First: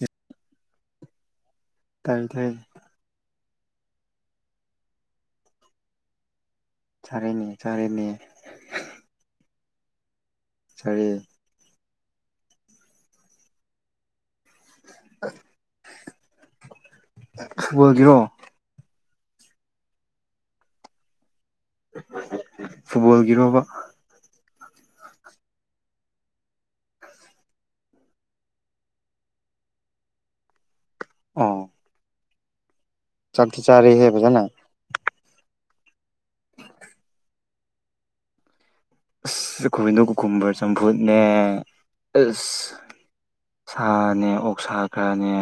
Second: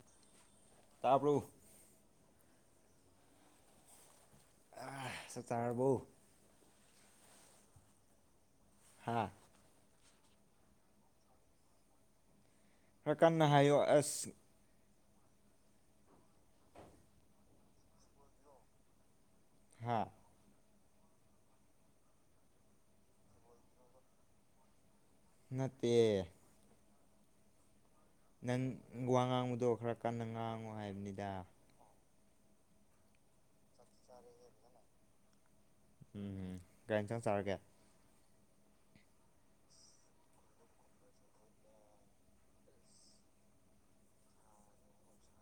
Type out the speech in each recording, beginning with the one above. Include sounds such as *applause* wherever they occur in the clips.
ꯎ ꯇꯥꯔꯕ꯭ꯔꯣ ꯇꯥꯏ ꯇꯥꯏ ꯆ ꯆꯥꯔꯕꯧ ꯔꯅꯤ ꯆꯔꯅꯤ ꯍꯥꯥ ꯆꯔꯦ ꯔꯀꯥꯟꯅ ꯍꯥꯏꯌꯣ ꯑꯦꯁ ꯐꯨꯠꯕꯣꯜꯒꯤꯔꯣ ꯍꯥꯥ ꯐꯨꯠꯕꯣꯜꯒꯤꯔꯣꯕ ꯅꯠꯇꯦ ꯅꯪ ꯋꯥ ꯉꯥꯡꯕꯗꯣ ꯈꯔ ꯀꯟꯅ ꯉꯥꯡꯉꯨ ꯍꯥꯏꯕꯅꯤꯗ ꯆꯠꯊ ꯆꯥꯔꯔꯤ ꯍꯦꯕꯖꯅ ꯎꯝꯝ ꯒꯥꯔꯤ ꯝꯇꯪ ꯆꯥꯔꯒꯦ ꯑ ꯀꯅꯨ ꯀꯨꯀꯨꯝꯕꯔ ꯆꯝꯐꯨꯠꯅꯦ ꯑꯁ ꯁꯥꯅꯦ ꯑꯣꯛ ꯁꯥ ꯈ꯭ꯔꯅꯦ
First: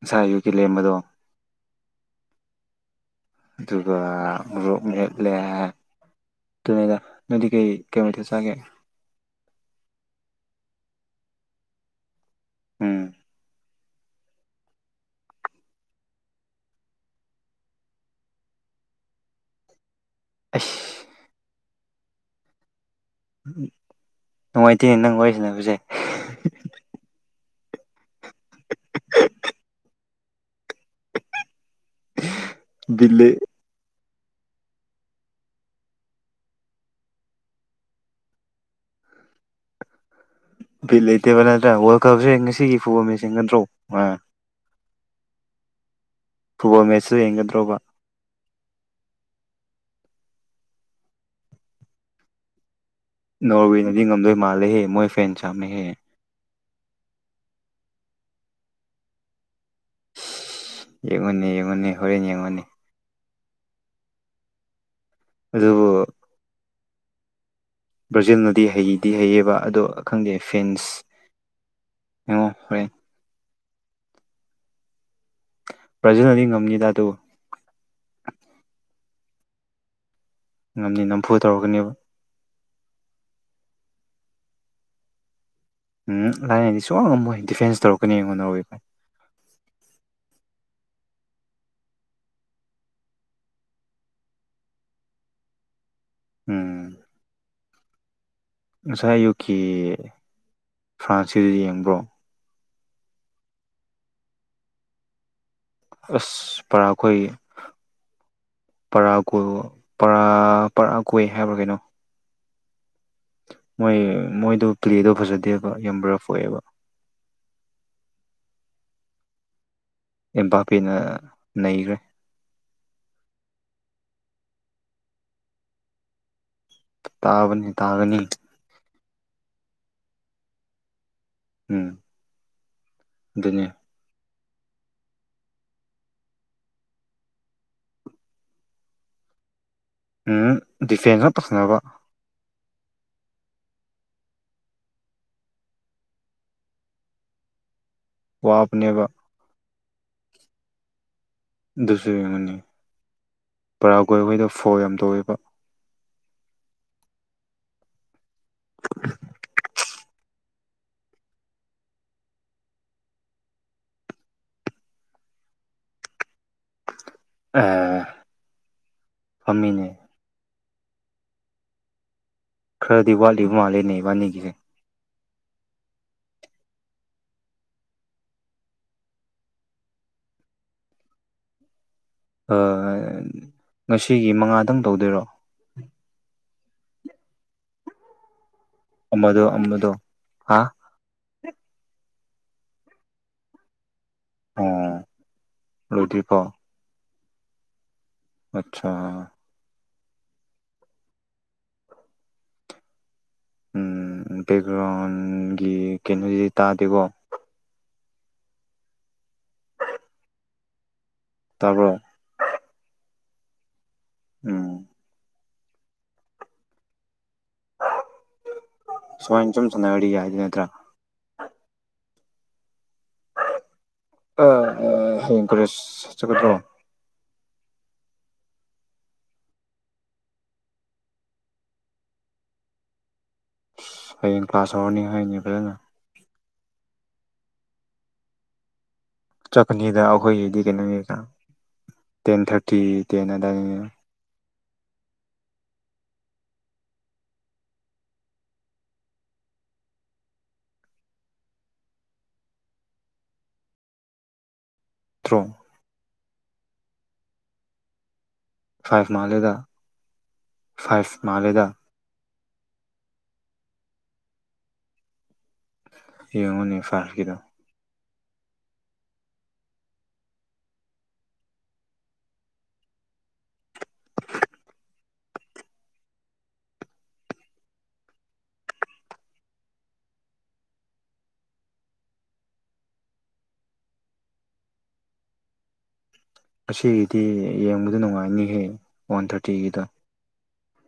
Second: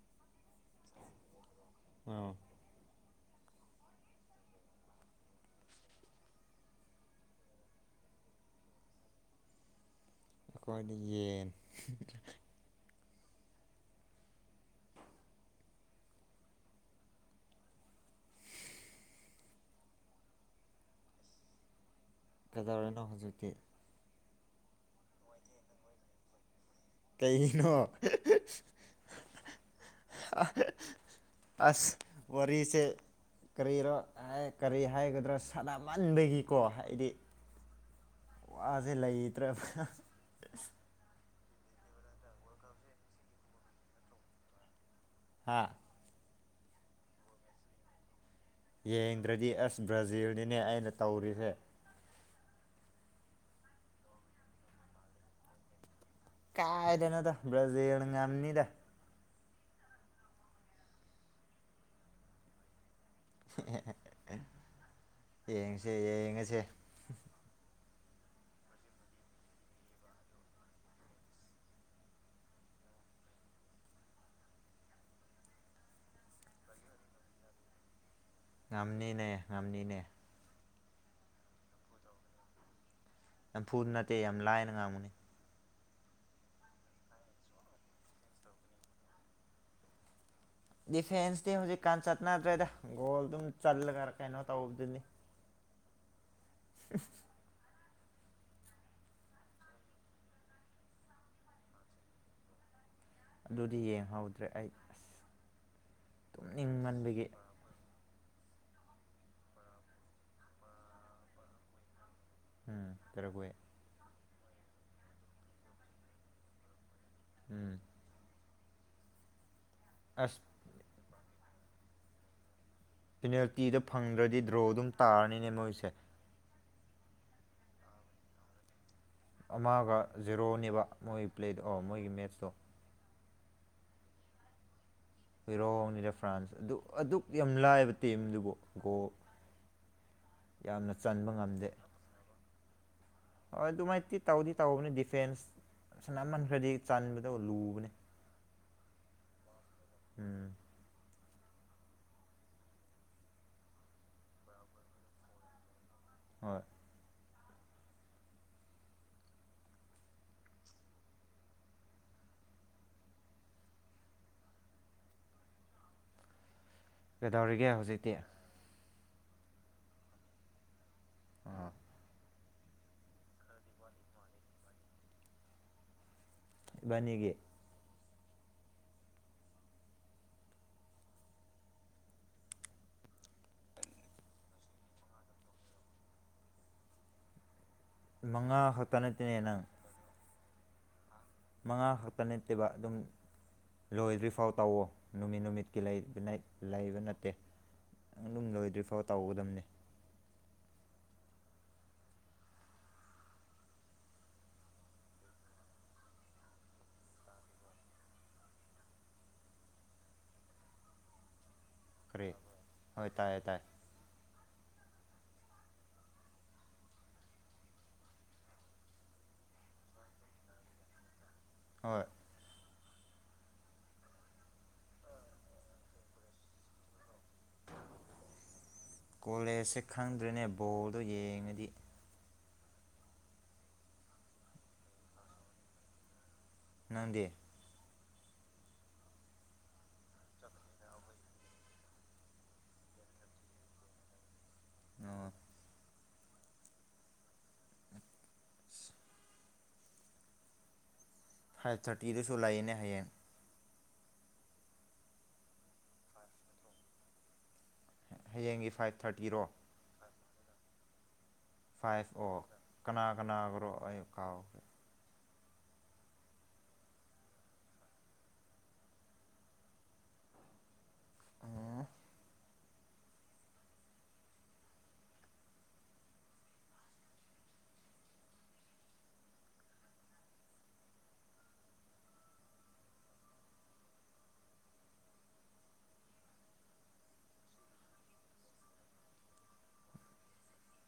ꯉꯁꯥꯏ ꯌꯨꯒꯤ ꯂꯦꯝꯕꯗꯣ ꯑ ꯑꯗꯨꯒ ꯃꯣꯛ ꯍꯦꯂꯦ ꯇꯗ ꯅꯗꯤ ꯀꯩ ꯀꯩꯃꯇ ꯆꯥꯒꯦ ꯑꯦꯀꯣꯗꯤ ꯌꯦꯟ ꯎꯝ ꯑꯁ ꯀꯗꯧꯔꯤꯅꯣ ꯍꯧꯖꯤꯛꯇꯤ ꯅꯨꯡꯉꯥꯏꯇꯦꯅꯦ ꯅꯪ ꯑꯣꯏꯁꯤꯅꯦꯕꯁꯦ ꯀꯅꯣ ꯑꯁ ꯑꯣꯏꯔꯤꯦ ꯕꯤꯠ ꯂꯩ ꯀꯔꯤꯔꯣ ꯀꯔꯤ ꯍꯥꯏꯒꯗ꯭ꯔꯥ ꯁꯥꯟꯅꯃꯟꯗꯒꯤꯀꯣ ꯍꯥꯏꯗꯤ ꯋꯥꯁꯦ ꯂꯩꯇ꯭ꯔꯦ ꯂꯩꯇꯦꯕ ꯅꯠꯇ꯭ꯔꯥ ꯋꯥꯔꯜ ꯀꯞꯁꯦ ꯉꯁꯤꯒꯤ ꯐꯨꯕ ꯃꯦꯤꯡ ꯅꯠꯇ꯭ꯔꯣ ꯑꯥ ꯍꯥ ꯐꯨꯠꯕꯣꯜ ꯃꯦꯠꯆꯁꯨ ꯌꯦꯡꯒꯗ꯭ꯔꯣꯕ ꯌꯦꯡꯗ꯭ꯔꯗꯤ ꯑꯁ ꯕ꯭ꯔꯥꯖꯤꯜꯅꯤꯅꯦ ꯑꯩꯅ ꯇꯧꯔꯤꯁꯦ ꯅꯣꯔꯋꯦꯅꯗꯤ ꯉꯝꯗꯣꯏ ꯃꯥꯜꯂꯦꯍꯦ ꯃꯣꯏ ꯐꯦꯟ ꯆꯥꯝꯃꯦꯍꯦ ꯀꯥꯏꯗꯅ ꯇ ꯭ꯔꯥꯖꯤꯜ ꯉꯝꯅꯤꯗ ꯏꯉꯣꯟꯅꯤ ꯏꯃꯣꯟꯅꯤ ꯍꯔꯅꯤꯃꯅꯤꯅꯤ ꯑꯗꯨꯕꯨ ꯌꯦꯡꯁꯦ ꯌꯦꯡꯉꯁꯦ ꯕ꯭ꯔꯥꯖꯤꯜꯅꯗꯤ ꯍꯩꯗꯤ ꯍꯩꯌꯦꯕ ꯑꯗꯣ ꯈꯪꯗꯦ ꯑꯦ ꯐꯦꯟꯁ ꯍ ꯍꯣꯏ ꯄ꯭ꯔꯖꯥ ꯅ ꯉꯝꯖꯤꯗ ꯇꯨ ꯅꯝꯅꯤꯅꯦ ꯅꯝꯅꯤꯅꯦ ꯉꯝꯅꯤ ꯅꯝꯐꯨ ꯇꯧꯔꯛꯀꯅꯦꯕ ꯌꯥꯝ ꯐꯨꯗ ꯅꯠꯇꯦ ꯌꯥꯝ ꯂꯥꯏꯅ ꯉꯥꯡꯕꯨꯅꯤ ꯎꯝ ꯂꯥꯏꯅꯗꯤ ꯁꯨꯡ ꯉꯝꯃꯣꯏ ꯗꯤꯐꯦꯟꯁ ꯇꯧꯔꯛꯀꯅꯤ ꯑꯩꯉꯣꯟꯅꯔꯋꯏ ꯗꯤꯐꯦꯟꯁꯇꯤ ꯍꯧꯖꯤꯛꯀꯥꯟ ꯆꯠꯅꯗ꯭ꯔꯦꯗ ꯒꯣꯜꯗꯨꯝ ꯆꯜꯂꯒ ꯀꯩꯅꯣ ꯇꯧꯕꯗꯨꯅꯤ ꯎꯝ *unintelligible* ꯉꯁꯥꯏ ꯑꯨꯀꯤꯦ ꯐ꯭ꯔꯥꯟꯁꯀꯤꯗ ꯌꯦꯡꯕ꯭ꯔꯣ ꯑꯗꯨꯗꯤ ꯌꯦꯡꯍꯧꯗ꯭ꯔꯦ ꯑꯩ ꯑꯁ ꯑꯁ ꯄꯔꯥꯈꯣꯏ ꯄꯔꯥ ꯄꯔ ꯄꯔꯥ ꯀꯣꯏ ꯍꯥꯏꯕ꯭ꯔꯥ ꯀꯩꯅꯣ ꯎꯝ ꯄꯦꯔꯥꯒ꯭ꯋꯦ ꯃꯣꯏ ꯃꯣꯏꯗꯣ ꯄ꯭ꯂꯦꯗꯣ ꯐꯖꯗꯦꯕ ꯌꯥꯝ ꯕꯐ ꯑꯣꯏꯑꯦꯕ ꯎꯝ ꯑꯁ ꯏꯝꯄꯥꯛꯄꯤꯅ ꯅꯩꯈ꯭ꯔꯦ ꯄꯦꯅꯦꯜꯇꯤꯗꯣ ꯐꯪꯗ꯭ꯔꯗꯤ ꯗ꯭ꯔꯣ ꯑꯗꯨꯝ ꯇꯥꯔꯅꯤꯅꯦ ꯃꯣꯏꯁꯦ ꯇꯥꯕꯅꯤ ꯇꯥꯒꯅꯤ ꯑꯃꯒ ꯖꯦꯔꯣꯅꯦꯕ ꯃꯣꯏꯒꯤ ꯄ꯭ꯂꯦꯗ ꯑꯣ ꯃꯣꯏꯒꯤ ꯃꯦꯠꯁꯇꯣ ꯑꯗꯨꯅꯌꯥ ꯌꯨꯔꯣꯞꯅꯤꯗ ꯐ꯭ꯔꯥꯟꯁ ꯑꯗꯨ ꯑꯗꯨꯛ ꯌꯥꯝ ꯂꯥꯏꯑꯕ ꯇꯤꯝꯗꯨꯕꯨ ꯒꯣ ꯎꯝ ꯗꯤꯐꯦꯟꯁ ꯉ ꯇꯧꯁꯤꯅꯕ ꯍꯣꯏ ꯑꯗꯨꯃꯥꯏꯇꯤ ꯇꯧꯗꯤ ꯇꯧꯕꯅꯤ ꯗꯤꯐꯦꯟꯁ ꯁꯅꯥꯃꯟꯈ꯭ꯔꯗꯤ ꯆꯟꯕꯗ ꯂꯨꯕꯅꯤ ꯋꯥꯞꯅꯦꯕ ꯎꯝ ꯑꯗꯨꯁꯨ ꯌꯦꯡꯉꯨꯅꯤ ꯄꯔꯥꯒꯣꯏ ꯑꯩꯈꯣꯏꯗ ꯐꯧ ꯌꯥꯝ ꯇꯧꯏꯦꯕ ꯍꯣꯏ *unintelligible* ꯀꯩꯗꯧꯔꯤꯒꯦ ꯑꯦ ꯍꯧꯖꯤꯛꯇꯤ ꯐꯝꯃꯤꯅꯦ ꯑ ꯈꯔꯗꯤ ꯋꯥꯠꯂꯤꯕ ꯃꯥꯜꯂꯦꯅꯦ ꯏꯕꯥꯅꯤꯒꯤꯁꯦ ꯕꯅꯤꯒꯤ ꯉꯁꯤꯒꯤ ꯃꯉꯥꯗꯪ ꯇꯧꯗꯣꯏꯔꯣ ꯃꯉꯥ ꯍꯛꯇ ꯅꯠꯇꯅꯦ ꯅꯪ ꯍꯥꯥ ꯃꯉꯥ ꯈꯛꯇ ꯅꯠꯇꯦꯕ ꯑꯗꯨꯝ ꯂꯣꯏꯗ꯭ꯔꯤꯐꯥꯎ ꯇꯧꯋ ꯑꯣ ꯅꯨꯃꯤꯠ ꯅꯨꯃꯤꯠꯀꯤ ꯂꯣꯏꯗ꯭ꯔꯤꯀꯣ ꯂꯩꯕ ꯅꯠꯇꯦ ꯅꯪ ꯂꯨꯝ ꯑꯠꯆꯥ ꯂꯣꯏꯗ꯭ꯔꯤꯐꯥꯎ ꯇꯧꯒꯗꯕꯅꯤ ꯎꯝ ꯕꯦꯛꯒ꯭ꯔꯥꯎꯟꯒꯤ ꯀꯩꯅꯣꯁꯤꯗꯤ ꯇꯥꯗꯦꯀꯣ ꯇꯥꯕ꯭ꯔꯣ ꯀꯔꯤ ꯍ ꯇꯥꯏ ꯇꯥꯏ ꯎꯝ ꯁꯨꯃꯥꯏꯅ ꯆꯨꯝ ꯁꯅꯔꯤ ꯍꯥꯏꯗꯨ ꯅꯠꯇ꯭ꯔꯥ ꯍꯣꯏ ꯑ ꯍꯡꯀꯔꯦ꯭ꯔꯣ ꯀꯣꯂꯦꯖꯁꯦ ꯈꯪꯗ꯭ꯔꯦꯅꯦ ꯕꯣꯜꯗꯣ ꯌꯦꯡꯉꯗꯤ ꯑꯁ ꯍꯌꯦꯡ ꯀ꯭ꯂꯥꯁ ꯍꯧꯔꯅꯤꯉꯩꯅꯤ ꯐꯖꯅ ꯅꯪꯗꯦ ꯆꯀꯅꯤꯗ ꯑꯩꯈꯣꯏꯒꯤꯗꯤ ꯀ ꯅꯪꯉꯀ ꯇꯦꯟ ꯊꯥꯔꯇꯤ ꯇꯦꯟ ꯑꯗꯥꯅꯤ ꯑꯣ ꯐꯥꯏꯚ ꯊꯥꯔꯇꯤꯗꯁꯨ ꯂꯩꯥꯏꯌꯦꯅꯦ ꯍꯌꯦꯡ ꯇ꯭ꯔꯣ ꯍꯌꯦꯡꯒꯤ ꯐꯥꯏꯚ ꯊꯥꯔꯇꯤꯔꯣ ꯐꯥꯏꯚ ꯃꯥꯜꯂꯦꯗ ꯐꯥꯏꯚ ꯑꯣ ꯀꯅꯥ ꯀꯅꯥꯒ꯭ꯔꯣ ꯑꯩ ꯀꯥꯎꯒꯦ ꯏꯉꯉꯅꯤ ꯐꯔ ꯀꯗ ꯑꯣ ꯉꯗꯤ ꯌꯦꯡꯕꯗ ꯅꯨꯡꯉꯥꯏꯅꯤꯍꯦ ꯋꯥꯟ ꯊꯥꯔꯇꯤꯒꯤꯗꯣ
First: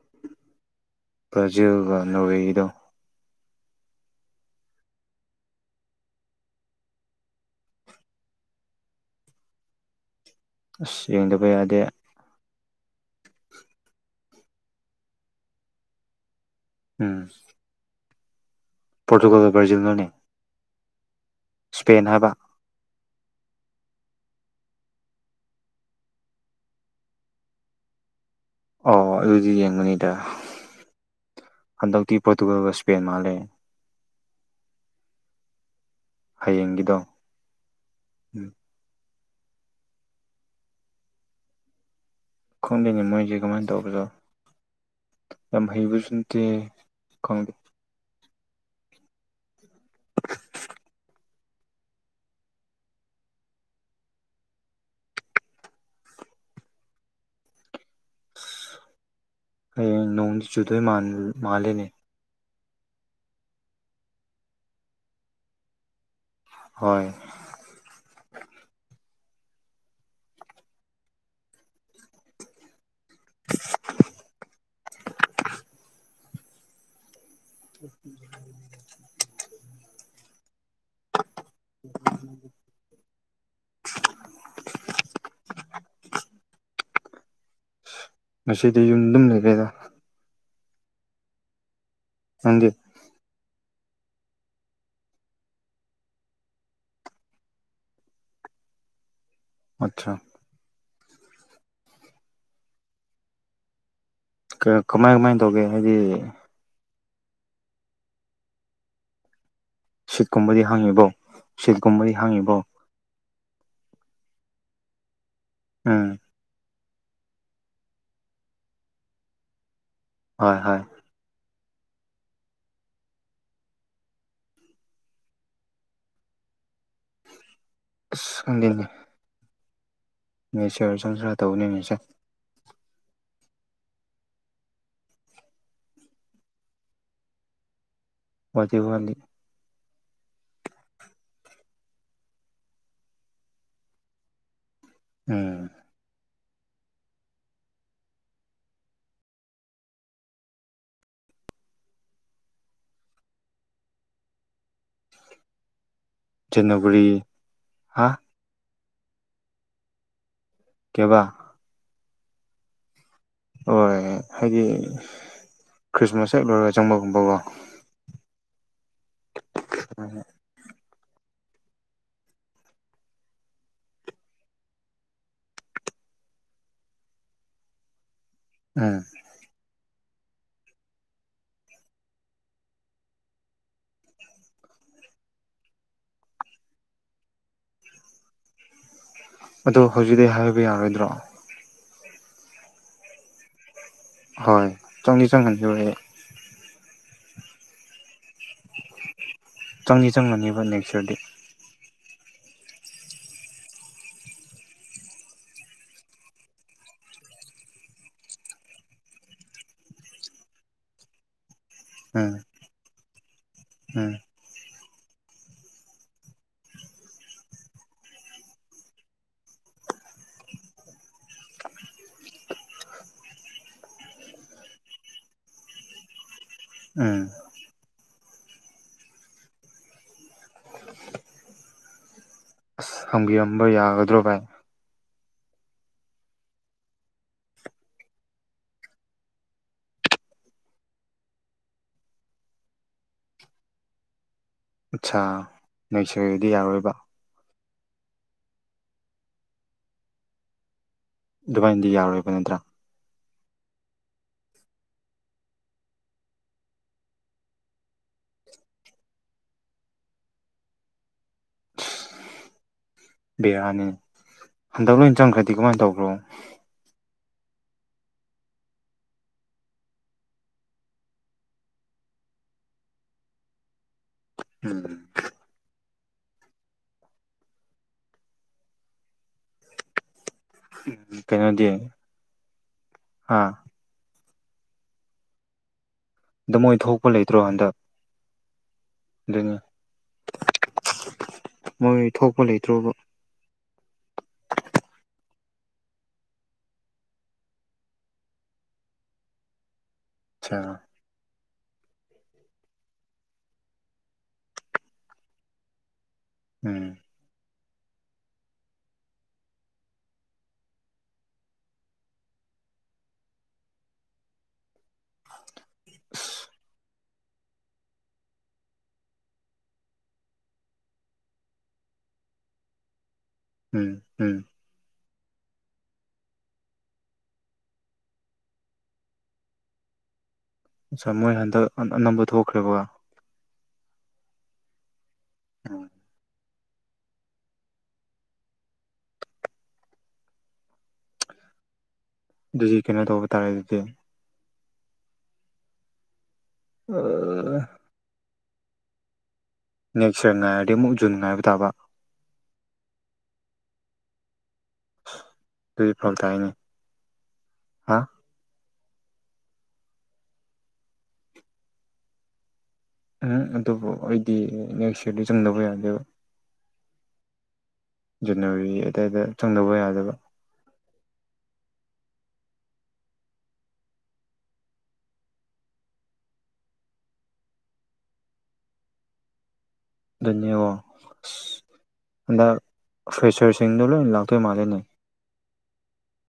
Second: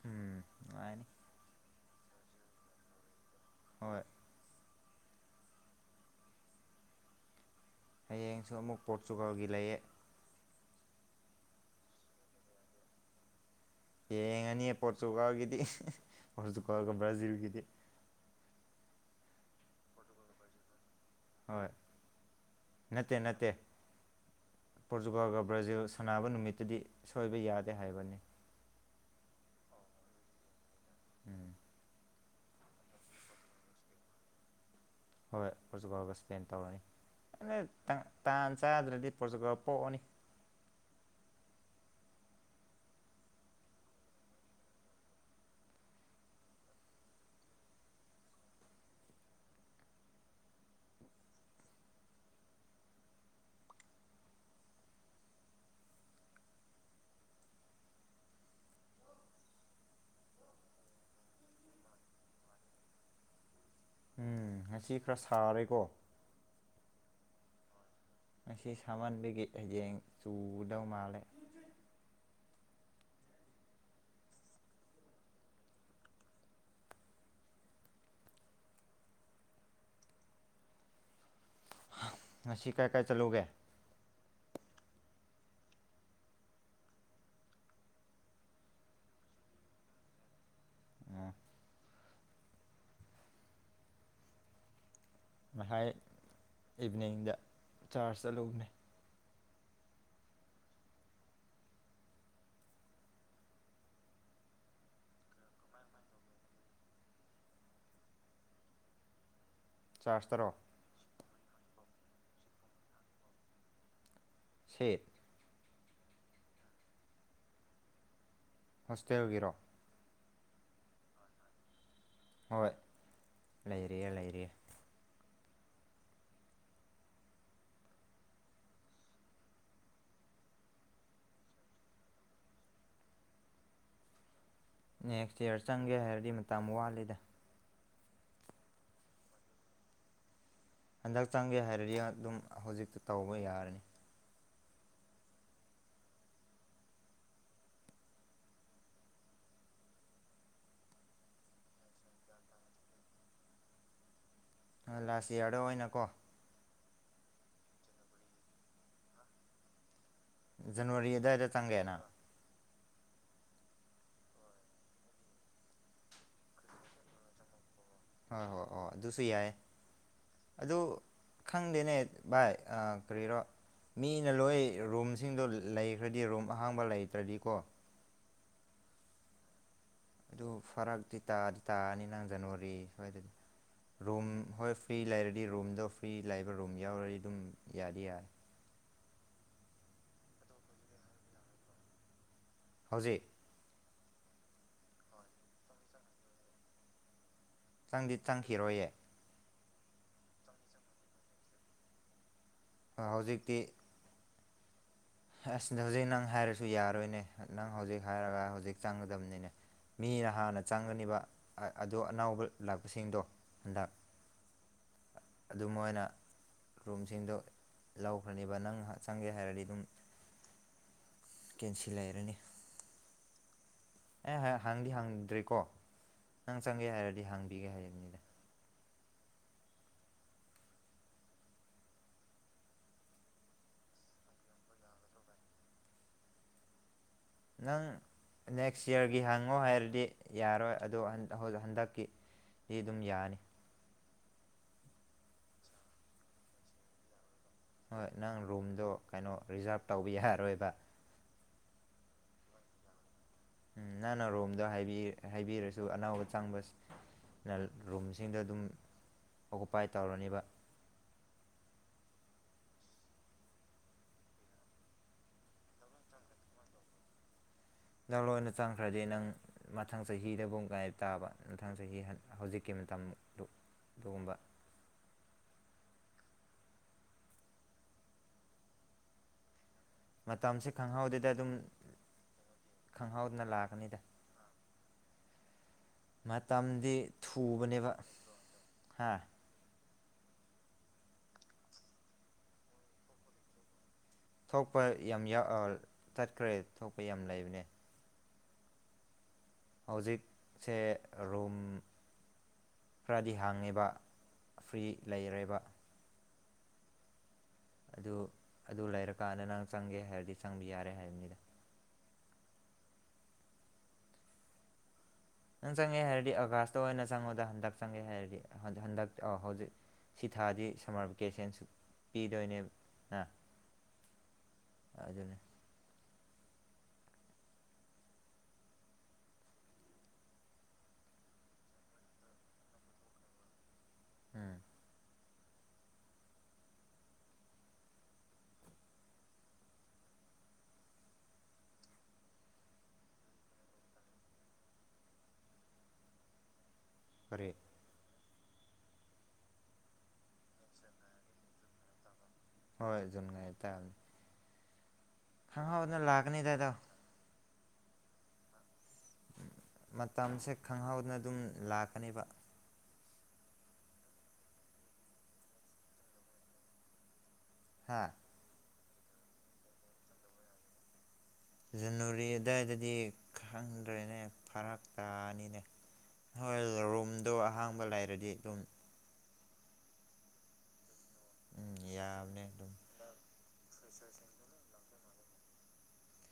ꯎꯝ ꯅꯨꯡꯉꯥꯏꯅꯤ ꯄꯖꯒ ꯅꯋꯩꯗ ꯍꯣꯏ ꯍꯌꯦꯡꯁꯨ ꯑꯃꯨꯛ ꯄꯣꯔꯇꯨꯒꯥꯜꯒꯤ ꯂꯩꯌꯦ ꯑꯁ ꯌꯦꯡꯗꯕ ꯌꯥꯗꯦ ꯌꯦꯡꯉꯅꯤꯌꯦ ꯄꯣꯣꯔꯆꯨꯀꯥꯥꯎꯒꯤꯗꯤ ꯄꯆꯨꯀꯒ ꯕ꯭ꯔꯥꯖꯤꯜꯒꯤꯗꯤ ꯄꯣꯣꯔꯇꯨꯒꯜꯗ ꯭ꯔꯔꯖꯜꯅꯅꯤ ꯍꯣꯏ ꯅꯠꯇꯦ ꯅꯠꯇꯦ ꯄꯣꯔꯇꯨꯒꯥꯜꯒ ꯕ꯭ꯔꯥꯖꯤꯜ ꯁꯥꯟꯅꯕ ꯅꯨꯃꯤꯠꯇꯗꯤ ꯁꯣꯏꯕ ꯌꯥꯗꯦ ꯍꯥꯏꯕꯅꯤ ꯑꯣ ꯑꯗꯨꯗꯤ ꯌꯦꯡꯕꯅꯤꯗ ꯎꯝ ꯍꯟꯗꯛꯇꯤ ꯄꯣꯣꯔꯇꯨꯒꯜ ꯋꯥ ꯁꯄꯦꯟ ꯃꯥꯂꯦ ꯍꯣꯏ ꯍꯧꯖꯤꯛ ꯐꯥꯎꯕ ꯁ꯭ꯄꯦꯟ ꯇꯧꯔꯅꯤ ꯑ ꯇꯥꯟ ꯆꯥꯗ꯭ꯔꯗꯤ ꯖꯒꯥ ꯄꯣꯛꯅꯤ ꯈꯣꯂꯤꯉ ꯃꯣꯏꯁꯦ ꯀꯃꯥꯏꯅ ꯇꯧꯕꯗꯣ ꯌꯥꯝ ꯍꯩꯕꯁꯨꯟꯇꯦ ꯈꯪꯗꯦ ꯍꯌꯦꯡ ꯅꯣꯡꯗꯤ ꯆꯨꯗꯣꯏ ꯃꯥꯜꯂꯤꯅꯦ ꯎꯝ ꯉꯁꯤ ꯈꯔ ꯁꯥꯔꯦꯀꯣ ꯍꯣꯏ ꯉꯁꯤ ꯁꯥꯃꯟꯕꯒꯤ ꯍꯌꯦꯡ ꯆꯨꯗꯧ ꯃꯥꯜꯂꯦ *unintelligible* ꯎ ꯉꯁꯤ ꯀꯥꯏ ꯀꯥꯏ ꯆꯂꯧꯒꯦ ꯉꯁꯤꯗꯤ ꯌꯨꯝ ꯑꯗꯨꯝ ꯂꯩꯈꯩꯗ ꯎꯝ ꯊꯪꯖꯦ ꯉꯥꯏ ꯏꯚꯤꯅꯤꯡꯗ ꯆꯥꯔꯖ ꯆꯠꯂꯨꯅꯦ ꯑꯆꯥ ꯀꯃꯥꯏ ꯀꯃꯥꯏ ꯇꯧꯒꯦ ꯍꯥꯏꯗꯤ ꯆꯥꯔꯖꯇꯔꯣ ꯁꯤꯠꯀꯨꯝꯕꯗꯤ ꯍꯥꯡꯉꯤꯕꯣ ꯁꯤꯠꯀꯨꯝꯕꯗꯤ ꯍꯥꯡꯉꯤꯕꯣ ꯁ ꯑꯝ ꯍꯣꯁꯇꯦꯜꯒꯤꯔꯣ ꯍꯣꯏ ꯍꯣꯏ ꯍꯣꯏ ꯂꯩꯔꯤꯑ ꯂꯩꯔꯤꯑꯦ ꯑꯗꯤ ꯃꯤ ꯁꯤꯔ ꯁꯪꯁꯔ ꯇꯧꯕꯅꯤ ꯃꯤꯁꯦ ꯅꯦꯛꯁ ꯏꯌꯥꯔ ꯆꯪꯒꯦ ꯍꯥꯏꯔꯗꯤ ꯃꯇꯝ ꯋꯥꯠꯂꯤꯦꯗ ꯋꯥꯖꯤꯕꯂꯤ ꯍꯟꯗꯛꯆꯥꯡꯒꯤ ꯍꯥꯏꯔꯗꯤ ꯑꯗꯨꯝ ꯍꯧꯖꯤꯛꯇ ꯇꯧꯕ ꯌꯥꯔꯅꯤ ꯎꯝ ꯑ ꯂꯁꯤ ꯌꯥꯗꯣ ꯑꯣꯏꯅꯀꯣ ꯅꯒꯔꯤ ꯍꯥ ꯖꯅꯋꯥꯔꯤ ꯀꯦꯕꯥ ꯑꯗꯨꯗꯥꯏꯗ ꯆꯪꯒꯦꯅ ꯍꯣꯏ ꯍꯥꯏꯗꯤ ꯈ꯭ꯔꯤꯁꯃꯥꯁ ꯍꯦꯛ ꯂꯣꯏꯔꯒ ꯆꯪꯕꯒꯨꯝꯕꯀꯣ ꯍꯣꯏ ꯍꯣꯏ ꯍꯣꯏ ꯑꯗꯨꯁꯨ ꯌꯥꯏ ꯑꯗꯨ ꯈꯪꯗꯦꯅꯦ ꯚꯥꯏ ꯀꯔꯤꯔꯣ ꯃꯤꯅ ꯂꯣꯏ ꯔꯨꯝꯁꯤꯡꯗꯣ ꯂꯩꯈ꯭ꯔꯗꯤ ꯔꯨꯝ ꯑꯍꯥꯡꯕ ꯂꯩꯇ꯭ꯔꯗꯤꯀꯣ ꯑꯝ ꯑꯗꯨ ꯐꯔꯛꯇꯤ ꯇꯥꯗꯤ ꯇꯥꯑꯅꯤ ꯅꯪ ꯖꯅꯋꯥꯔꯤ ꯁ꯭ꯋꯥꯏꯗꯗꯤ ꯔꯨꯝ ꯍꯣꯏ ꯐ꯭ꯔꯤ ꯂꯩꯔꯗꯤ ꯔꯨꯝꯗꯣ ꯐ꯭ꯔꯤ ꯂꯩꯕ ꯔꯨꯝ ꯌꯥꯎꯔꯗꯤ ꯑꯗꯨꯝ ꯌꯥꯗꯤ ꯌꯥꯔꯦ ꯑꯗꯨ ꯍꯧꯖꯤꯛꯇꯗꯤꯤ ꯍꯥꯏꯕ ꯌꯥꯔꯣꯏꯗ꯭ꯔꯣ ꯍꯧꯖꯤꯛ ꯍꯣꯏ ꯆꯪꯅꯤ ꯆꯪꯍꯟꯕꯤꯕ ꯆꯪꯗꯤ ꯆꯪꯈꯤꯔꯣꯏꯌꯦ ꯆꯪꯅꯤ ꯆꯪꯉꯅꯦꯕ ꯅꯦꯛꯁ ꯌꯔꯗꯤ ꯍꯧꯖꯤꯛꯇꯤ ꯑꯁꯗ ꯍꯧꯖꯤꯛ ꯅꯪ ꯍꯥꯏꯔꯁꯨ ꯌꯥꯔꯣꯏꯅꯦ ꯅꯪ ꯍꯧꯖꯤꯛ ꯍꯥꯏꯔꯒ ꯍꯧꯖꯤꯛ ꯆꯪꯒꯗꯕꯅꯤꯅꯦ ꯃꯤꯅ ꯍꯥꯟꯅ ꯆꯪꯒꯅꯤꯕ ꯑꯗꯨꯣ ꯎꯝ ꯑꯅꯧꯕ ꯂꯥꯛꯄꯁꯤꯡꯗꯣ ꯍꯟꯗꯛ ꯎꯝ ꯑꯗꯨ ꯃꯣꯏꯅ ꯔꯨꯝꯁꯤꯡꯗꯣ ꯂꯧꯈ꯭ꯔꯅꯦꯕ ꯅꯪ ꯉꯥꯏꯍꯥꯛ ꯆꯪꯒꯦ ꯍꯥꯏꯔꯗꯤ ꯑꯗꯨꯝ ꯀꯦꯟꯁꯤꯜ ꯍꯥꯏꯔꯅꯤ ꯑꯦ ꯍꯪꯗꯤ ꯍꯥꯡꯗ꯭ꯔꯦꯀꯣ ꯅꯪ ꯆꯪꯒꯦ ꯎꯝ ꯍꯥꯏꯔꯗꯤ ꯍꯥꯡꯕꯤꯒꯦ ꯍꯥꯏꯔꯅꯦ ꯍꯪꯕꯤꯔꯝꯕ ꯌꯥꯒꯗ꯭ꯔꯣ ꯚꯥꯏ ꯅꯪ ꯅꯦꯛꯁ ꯏꯌꯥꯔꯒꯤ ꯍꯪꯉꯣ ꯍꯥꯏꯔꯗꯤ ꯌꯥꯔꯣꯏ ꯑꯗꯨꯗ ꯍꯟꯗꯛꯀꯤ ꯑꯩ ꯑꯗꯨꯝ ꯌꯥꯅꯤ ꯑꯠꯆꯥꯥ ꯅꯩꯁꯔꯒꯗꯤ ꯌꯥꯔꯣꯏꯕ ꯍꯣꯏ ꯅꯪ ꯔꯨꯝꯗꯣ ꯀꯩꯅꯣ ꯔꯤꯖꯥꯞ ꯇꯧꯕ ꯌꯥꯔꯣꯏꯕ ꯗꯨꯕꯥꯏꯅꯗꯤ ꯌꯥꯔꯣꯏꯕ ꯅꯠꯇ꯭ꯔꯥ ꯎꯝ ꯅꯪꯅ ꯔꯣꯝꯗ ꯍꯥꯏꯕꯤꯔꯁꯨ ꯑꯅꯧꯕ ꯆꯪꯕꯁ ꯅ ꯔꯨꯝꯁꯤꯡꯗ ꯑꯗꯨꯝ ꯑꯣꯀꯨꯄꯥꯏ ꯇꯧꯔꯅꯦꯕ ꯕꯤꯔꯅꯤ ꯍꯟꯗꯛ ꯂꯣꯏ ꯆꯪꯈ꯭ꯔꯗꯤ ꯀꯃꯥꯏꯅ ꯇꯧꯕ꯭ꯔꯣ ꯅꯪ ꯂ ꯑꯣꯏꯅ ꯆꯪꯈ꯭ꯔꯗꯤ ꯅꯪ ꯃꯊꯪ ꯆꯍꯤꯗꯕꯨ ꯉꯥꯏꯞ ꯇꯥꯕ ꯃꯊꯪ ꯆꯍꯤ ꯍꯧꯖꯤꯛꯀꯤ ꯃꯇꯝꯗꯨ ꯑꯗꯨꯒꯨꯝꯕ ꯎꯝ ꯃꯇꯝꯁꯦ ꯈꯪꯍꯧꯗꯗ ꯑꯗꯨꯝ ꯀꯩꯅꯣꯗꯤ ꯑꯥ ꯈꯪꯍꯧꯗꯅ ꯂꯥꯛꯀꯅꯤꯗ ꯑꯗ ꯃꯣꯏ ꯃꯇꯝꯗꯤ ꯊꯣꯛꯄ ꯂꯩꯇ꯭ꯔꯣ ꯍꯟꯗꯛ ꯊꯨꯕꯅꯦꯕ ꯍꯥ ꯑꯗꯨꯅꯤ ꯃꯣꯏ ꯊꯣꯛꯄ ꯂꯩꯇ꯭ꯔꯣꯕ ꯊꯣꯛꯄ ꯌꯥꯝ ꯆꯠꯈ꯭ꯔꯦ ꯊꯣꯛꯄ ꯌꯥꯝ ꯂꯩꯕꯅꯦ ꯑꯠꯁꯥ ꯍꯧꯖꯤꯛꯁꯦ ꯔꯨꯝ ꯈꯔꯗꯤ ꯍꯥꯡꯉꯦꯕ ꯐ꯭ꯔꯤ ꯂꯩꯔꯦꯕ ꯎꯝ ꯑꯗꯨ ꯑꯗꯨ ꯂꯩꯔꯀꯥꯟꯗ ꯅꯪ ꯆꯪꯒꯦ ꯍꯥꯏꯔꯗꯤ ꯆꯪꯕ ꯌꯥꯔꯦ ꯍꯥꯏꯕꯅꯤꯗ ꯅꯪ ꯆꯪꯉꯦ ꯍꯥꯏꯔꯗꯤ ꯑꯁ ꯑꯒꯥꯁꯇ ꯑꯣꯏꯅ ꯆꯪꯉꯨꯗ ꯍꯟꯗꯛ ꯆꯪꯉꯦ ꯍꯥꯏꯔꯗꯤ ꯍꯟꯗꯛ ꯍꯧꯖꯤꯛ ꯁꯤ ꯊꯥꯗꯤ ꯁꯝꯃꯔ ꯚꯦꯀꯦꯁꯟꯁꯨ ꯄꯤꯗꯣꯏꯅꯦꯕ ꯅ ꯎꯝ ꯎꯝ ꯑꯖꯅꯤ ꯑ ꯃꯣꯏ ꯍꯟꯗꯛ ꯑꯅꯝꯕ ꯊꯣꯛꯈ꯭ꯔꯦꯕ ꯎꯝ ꯎꯝ ꯑꯗꯨꯗꯤ ꯀꯩꯅꯣ ꯇꯧꯕ ꯇꯥꯔꯦ ꯑꯗꯨꯗꯤ ꯑꯦ ꯅꯦꯛꯁꯔ ꯉꯥꯏꯔꯗꯤ ꯑꯃꯨꯛ ꯖꯨꯟ ꯉꯥꯏꯕ ꯇꯥꯕ ꯍꯣꯏꯖꯣꯟꯒꯥꯏ ꯇ ꯍꯪꯉꯥꯎ ꯑꯗꯨꯗꯤ ꯑꯗꯨꯅ ꯐꯔꯛ ꯇꯥꯏꯅꯦ ꯂꯥꯛꯥꯛꯅꯤꯗꯗꯣ ꯍꯥ ꯃꯇꯝꯁꯦ ꯈꯪꯍꯧꯗꯅ ꯑꯗꯨꯝ ꯂꯥꯛꯀꯅꯦꯕ ꯎꯝ ꯑꯗꯨꯕꯨ ꯑꯩꯗꯤ ꯅꯦꯛꯁ ꯏꯌꯥꯔꯗꯤ ꯆꯪꯗꯕ ꯌꯥꯗꯦꯕ ꯍꯥ ꯖꯅꯋꯥꯔꯤ ꯑꯗꯨꯋꯥꯏꯗ ꯆꯪꯗꯧꯕ ꯌꯥꯗꯕ ꯖꯅꯋꯥꯔꯤ ꯑꯗꯨꯋꯥꯏꯗꯗꯤ ꯈꯪꯗ꯭ꯔꯦꯅꯦ ꯐꯔꯛ ꯇꯥꯅꯤꯅꯦ ꯍꯣꯏ ꯔꯨꯝꯗꯣ ꯑꯍꯥꯡꯕ ꯂꯩꯔꯗꯤ ꯑꯗꯨꯝ ꯅꯤ ꯋꯥꯣ ꯑꯁ ꯎꯝ ꯌꯥꯕꯅꯦ ꯍꯟꯗꯛ ꯑꯗꯨꯝ ꯐ꯭ꯔꯦꯁꯔꯁꯤꯡꯗꯣ ꯂꯣꯏ ꯂꯥꯛꯇꯣꯏ ꯃꯥꯜꯜꯂꯤꯦꯅꯦ